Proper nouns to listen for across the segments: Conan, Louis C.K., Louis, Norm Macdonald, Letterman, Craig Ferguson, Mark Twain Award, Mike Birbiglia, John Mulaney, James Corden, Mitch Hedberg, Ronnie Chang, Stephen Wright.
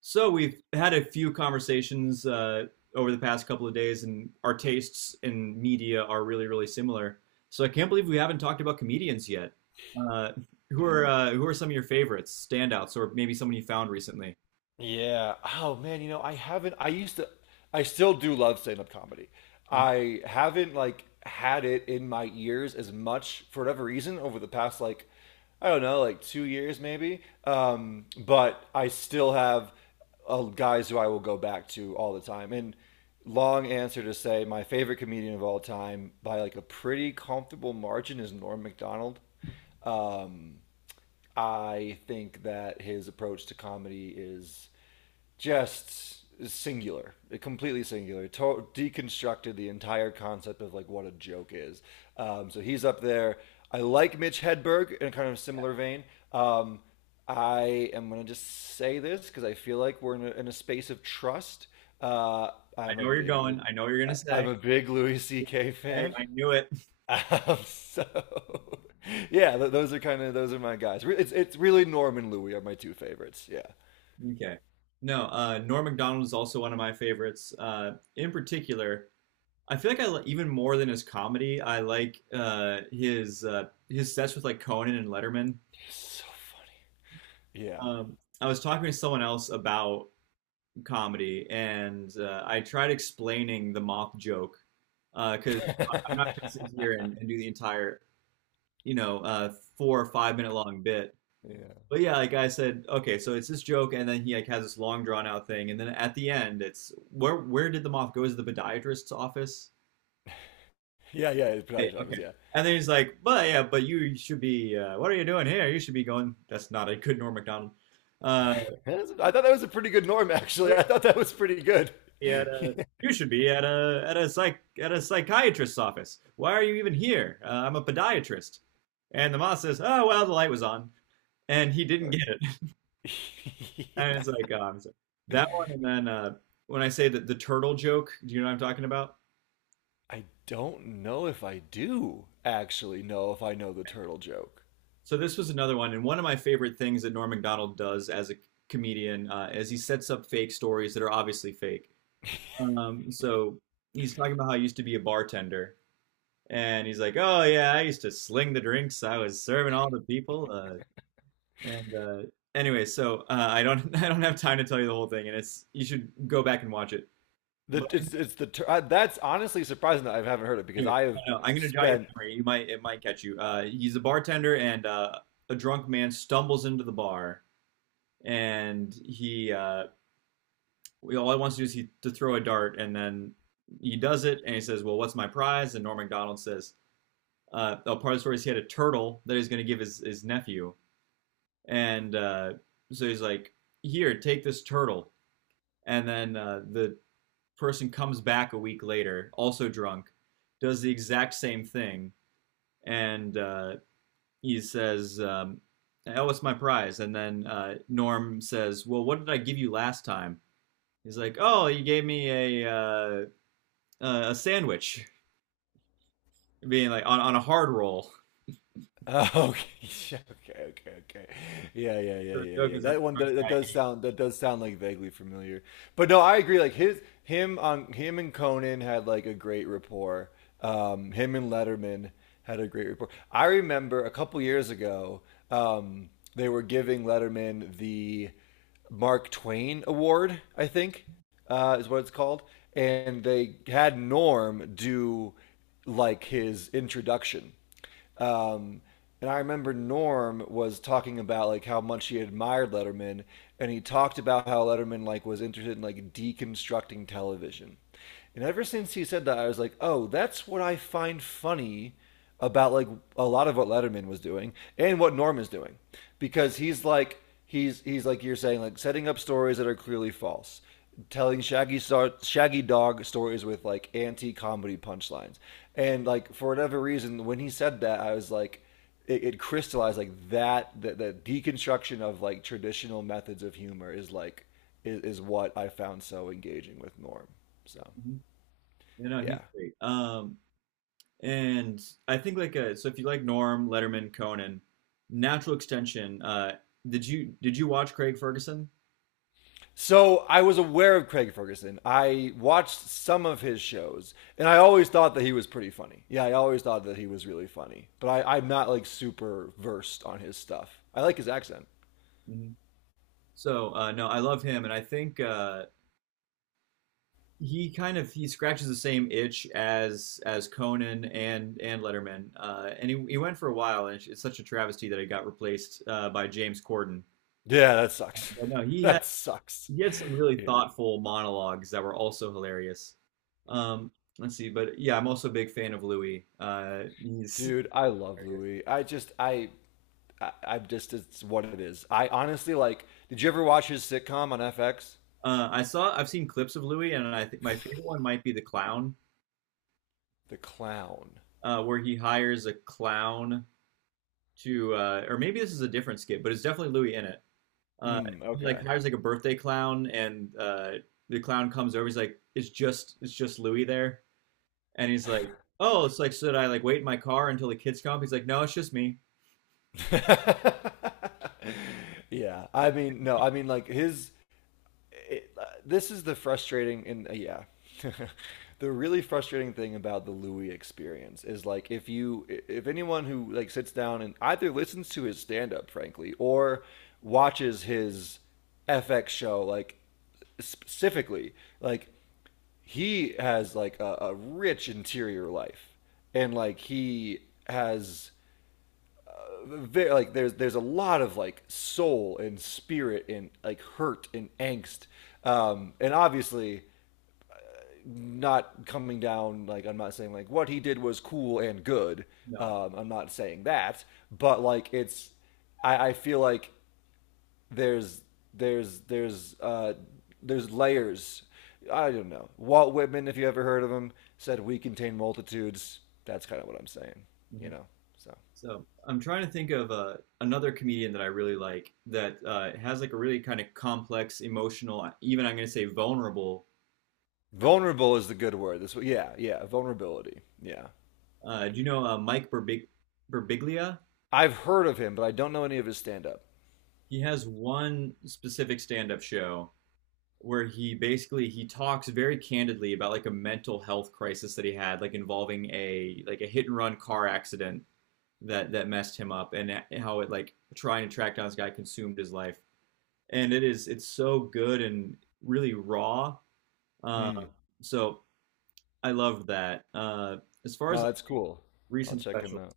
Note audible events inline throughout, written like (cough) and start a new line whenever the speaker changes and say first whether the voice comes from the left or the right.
right: So we've had a few conversations over the past couple of days, and our tastes in media are really, really similar. So I can't believe we haven't talked about comedians yet. Uh, who
left: Yeah.
right: are uh, who are some of your favorites, standouts, or maybe someone you found recently?
left: Yeah. Oh man, you know, I haven't I used to I still do love stand-up comedy.
right: Mhm.
left: I haven't like had it in my ears as much for whatever reason over the past like, I don't know, like 2 years maybe. But I still have guys who I will go back to all the time. And long answer to say my favorite comedian of all time by like a pretty comfortable margin is Norm Macdonald. Um I think that his approach to comedy is just singular, completely singular. Deconstructed the entire concept of like what a joke is. So he's up there. I like Mitch Hedberg in a kind of similar vein. Um, I am gonna just say this because I feel like we're in a space of trust. Uh,
right: I
left: I'm
right: know
left: a
right: where you're going. I know what you're gonna say.
left: Big Louis C.K.
right: Hey,
left: fan.
right: I knew it. (laughs)
left: Um, so, (laughs) yeah, those are my guys. It's really Norm and Louie are my two favorites. Yeah,
right: Okay. No, Norm Macdonald is also one of my favorites. In particular, I feel like even more than his comedy, I like his sets with like Conan and Letterman.
left: it's so funny. Yeah,
right: I was talking to someone else about comedy, and I tried explaining the moth joke because I'm not going to sit here
left: (laughs)
right: and do the entire, you know, 4 or 5 minute long bit.
left: yeah,
right: But yeah, like I said, okay, so it's this joke, and then he like has this long drawn out thing, and then at the end, it's where did the moth go? Is it the podiatrist's office?
left: yeah, yeah. It's
right: Hey,
left: Pride
right: okay.
left: Drivers. Yeah,
right: And then he's like, but yeah, but you should be. What are you doing here? You should be going. That's not a good Norm Macdonald. Uh,
left: I thought that was a pretty good Norm actually. I thought that was pretty good. (laughs)
right: be at a
left: Yeah.
right: you should be at a psychiatrist's office. Why are you even here? I'm a podiatrist." And the moth says, "Oh well, the light was on," and he didn't get
left: Perfect.
right: it. (laughs)
left: (laughs)
right: And
left: Yeah.
right: it's like oh, I that one. And then when I say that the turtle joke, do you know what I'm talking about?
left: I don't know if I do actually know if I know the turtle joke.
right: So this was another one, and one of my favorite things that Norm Macdonald does as a comedian is he sets up fake stories that are obviously fake. So he's talking about how he used to be a bartender. And he's like, "Oh yeah, I used to sling the drinks. I was serving all the people." And anyway, so I don't (laughs) I don't have time to tell you the whole thing, and it's you should go back and watch it. But
left: The it's the tur- That's honestly surprising that I haven't heard it because
right: anyway,
left: I have
right: no, no, I'm gonna jog your
left: spent.
right: memory. You might it might catch you. He's a bartender, and a drunk man stumbles into the bar, and he all he wants to do is he to throw a dart, and then he does it, and he says, "Well, what's my prize?" And Norm Macdonald says, "Oh, part of the story is he had a turtle that he's gonna give his nephew." and So he's like, "Here, take this turtle." And then the person comes back a week later, also drunk, does the exact same thing, and he says, "Oh, what's my prize?" And then Norm says, "Well, what did I give you last time?" He's like, "Oh, you gave me a uh, a sandwich, being like on a hard roll." (laughs)
left: Oh, (laughs) okay, okay, okay, okay. Yeah, yeah,
right: So
left: yeah,
right: the
left: yeah,
right: joke
left: yeah.
right: is that the drunk,
left: That does sound, that does sound like vaguely familiar. But no, I agree. Like his him on Him and Conan had like a great rapport. Him and Letterman had a great rapport. I remember a couple years ago, um, they were giving Letterman the Mark Twain Award, I think is what it's called, and they had Norm do like his introduction. Um, and I remember Norm was talking about like how much he admired Letterman, and he talked about how Letterman like was interested in like deconstructing television. And ever since he said that, I was like, oh, that's what I find funny about like a lot of what Letterman was doing and what Norm is doing, because he's like you're saying, like setting up stories that are clearly false, telling Shaggy Dog stories with like anti comedy punchlines. And like for whatever reason, when he said that, I was like, it crystallized, like that the deconstruction of like traditional methods of humor is is what I found so engaging with Norm. So
right: mm-hmm. You know, he's
left: yeah.
right: great. And I think like if you like Norm, Letterman, Conan, Natural Extension, did you watch Craig Ferguson?
left: So I was aware of Craig Ferguson. I watched some of his shows, and I always thought that he was pretty funny. Yeah, I always thought that he was really funny. But I'm not like super versed on his stuff. I like his accent.
right: Mhm. So no, I love him and I think he kind of he scratches the same itch as Conan and Letterman, and he went for a while, and it's such a travesty that he got replaced by James Corden.
left: Yeah, that sucks. (laughs)
right: But no,
left: That sucks.
right: he had some really
left: Yeah.
right: thoughtful monologues that were also hilarious. Um, let's see, but yeah, I'm also a big fan of Louis. He's
left: Dude, I love
right: hilarious.
left: Louis. I just it's what it is. I honestly like did you ever watch his sitcom on FX?
right: I've seen clips of Louis, and I think my favorite one might be the clown,
left: The Clown.
right: where he hires a clown to, or maybe this is a different skit, but it's definitely Louis in it. Uh,
left: Hmm,
right: he like
left: okay.
right: hires like a birthday clown, and the clown comes over. He's like, it's just Louis there," and he's like, "Oh, it's like should I like wait in my car until the kids come? Up?" He's like, "No, it's just me."
left: (laughs) yeah. I mean, no, I mean like this is the frustrating and (laughs) the really frustrating thing about the Louis experience is like if you if anyone who like sits down and either listens to his stand-up frankly or watches his FX show like specifically, like he has like a rich interior life, and like he has very, like there's a lot of like soul and spirit and like hurt and angst, and obviously not coming down, like I'm not saying like what he did was cool and good.
right: No.
left: I'm not saying that, but like it's I feel like there's there's there's uh there's layers. I don't know, Walt Whitman, if you ever heard of him, said we contain multitudes. That's kind of what I'm saying, you
right: Mhm.
left: know. So
right: So I'm trying to think of another comedian that I really like that has like a really kind of complex, emotional, even I'm going to say vulnerable.
left: vulnerable is the good word. This, yeah, yeah, vulnerability. Yeah,
right: Do you know Mike Birbig Birbiglia?
left: I've heard of him, but I don't know any of his stand-up.
right: He has one specific stand-up show where he talks very candidly about like a mental health crisis that he had, like involving a like a hit and run car accident that that messed him up, and how it like trying to track down this guy consumed his life. And it's so good and really raw. Uh,
left: Mm.
right: so I loved that. As far as
left: No,
right: like
left: that's cool. I'll
right: recent
left: check him
right: specials,
left: out.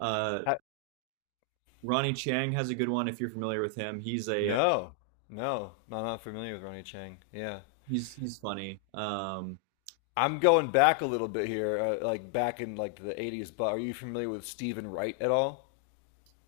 right: uh,
left: Ha-
right: Ronnie Chang has a good one if you're familiar with him.
left: no, no, no, I'm not familiar with Ronnie Chang. Yeah,
right: He's he's funny.
left: I'm going back a little bit here, like back in like the '80s. But are you familiar with Stephen Wright at all?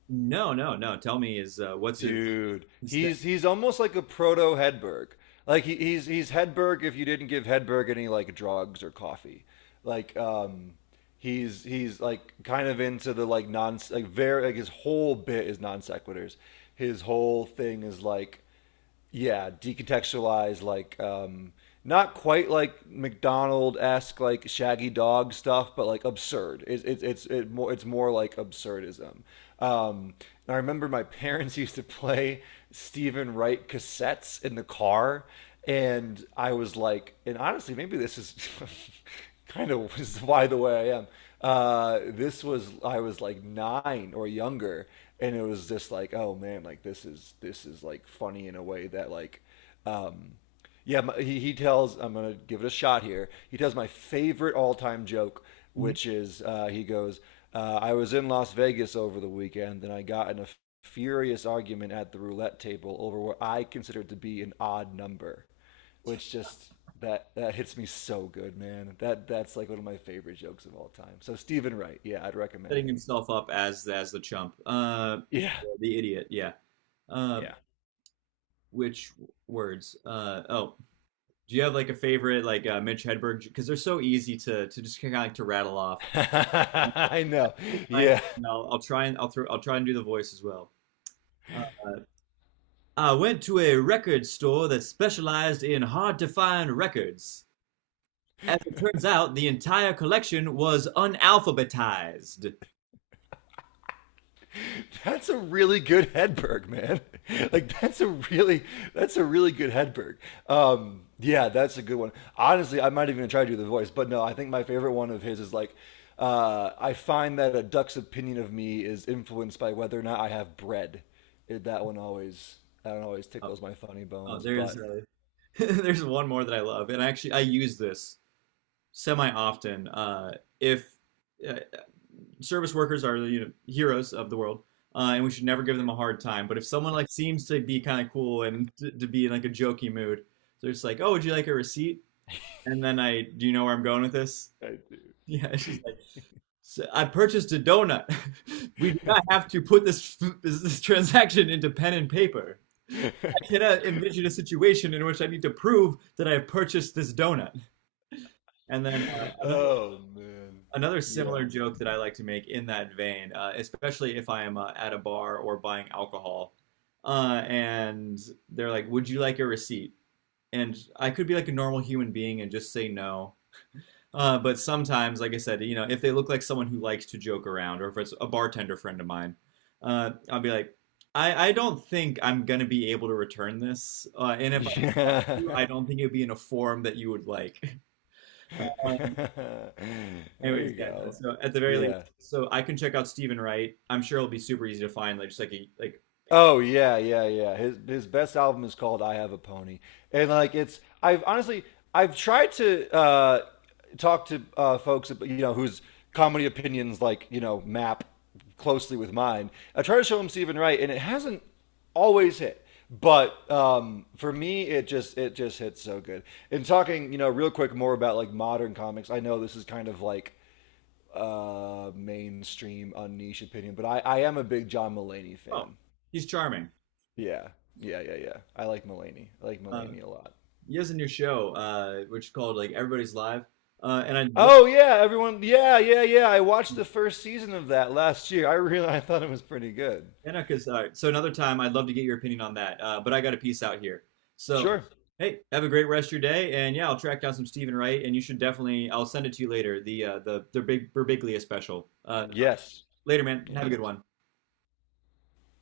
right: No, no, no. Tell me, is what's
left: Dude,
right: his thing?
left: he's almost like a proto Hedberg. Like he's Hedberg if you didn't give Hedberg any like drugs or coffee. Like he's like kind of into the like non, like very like his whole bit is non sequiturs. His whole thing is like yeah, decontextualized, like not quite like McDonald esque, like Shaggy Dog stuff, but like absurd. It's more like absurdism. Um, and I remember my (laughs) parents used to play Stephen Wright cassettes in the car, and I was like, and honestly, maybe this is (laughs) kind of is why the way I am. This was, I was like nine or younger, and it was just like oh man, like this is like funny in a way that like um yeah. He tells, I'm gonna give it a shot here, he tells my favorite all-time joke,
right: Mhm.
left: which is, he goes, I was in Las Vegas over the weekend and I got in a furious argument at the roulette table over what I considered to be an odd number, which just, that hits me so good man. That's like one of my favorite jokes of all time. So Stephen Wright, yeah, I'd recommend
right: Setting
left: him.
right: himself up as the chump,
left: Yeah.
right: the idiot. Yeah. Uh,
left: Yeah.
right: which words? Oh, do you have like a favorite like Mitch Hedberg? Because they're so easy to just kind of like to rattle off.
left: (laughs) I know.
right: Mine,
left: Yeah.
right: I'll throw I'll try and do the voice as well. I went to a record store that specialized in hard-to-find records. As it turns out, the entire collection was unalphabetized.
left: That's a really good Hedberg, man. (laughs) Like that's a really good Hedberg. Yeah, that's a good one. Honestly, I might even try to do the voice, but no, I think my favorite one of his is like, I find that a duck's opinion of me is influenced by whether or not I have bread. It, that one always That one always
right: Oh,
left: tickles my funny
right: oh
left: bones,
right: there's
left: but
right: (laughs) there's one more that I love, and actually I use this semi often. If uh, service workers are, you know, heroes of the world, and we should never give them a hard time. But if someone like seems to be kind of cool and to be in like a jokey mood, they're just like, "Oh, would you like a receipt?" And then do you know where I'm going with this? (laughs)
left: I
right: Yeah, it's just like, so I purchased a donut. (laughs) We do
left: do.
right: not have to put (laughs) this transaction into pen and paper. I cannot envision a situation in which I need to prove that I have purchased this donut. And then uh,
left: (laughs)
right: another
left: oh man.
right: another similar
left: Yeah.
right: joke that I like to make in that vein, especially if I am at a bar or buying alcohol, and they're like, "Would you like a receipt?" And I could be like a normal human being and just say no. But sometimes, like I said, you know, if they look like someone who likes to joke around, or if it's a bartender friend of mine, I'll be like, I don't think I'm gonna be able to return this, and if
left: (laughs)
right: I do,
left: Yeah.
right: I don't think it'd be in a form that you would like. (laughs)
left: (laughs)
right: Uh,
left: there
right: anyways,
left: you
right: yeah. No,
left: go.
right: so at the very least,
left: Yeah.
right: so I can check out Stephen Wright. I'm sure it'll be super easy to find. Like just like a, like
left: Oh yeah, yeah, yeah. His best album is called "I Have a Pony," and like it's, I've honestly I've tried to talk to folks you know whose comedy opinions like you know map closely with mine. I try to show them Stephen Wright, and it hasn't always hit. But for me, it just hits so good. And talking, you know, real quick more about like modern comics. I know this is kind of like mainstream, unniche opinion, but I am a big John Mulaney
right: oh,
left: fan.
right: he's charming.
left: Yeah, yeah, yeah, yeah. I like Mulaney. I like
right: Uh,
left: Mulaney a lot.
right: he has a new show, which is called like Everybody's Live, and I love.
left: Oh yeah, everyone. Yeah, yeah, yeah. I watched the first season of that last year. I thought it was pretty good.
right: Yeah, no, because all right. So another time, I'd love to get your opinion on that. But I got a piece out here. So,
left: Sure.
right: hey, have a great rest of your day, and yeah, I'll track down some Stephen Wright, and you should definitely. I'll send it to you later. The the big Berbiglia special.
left: Yes.
right: Later, man. Have
left: Yeah.
right: a good one.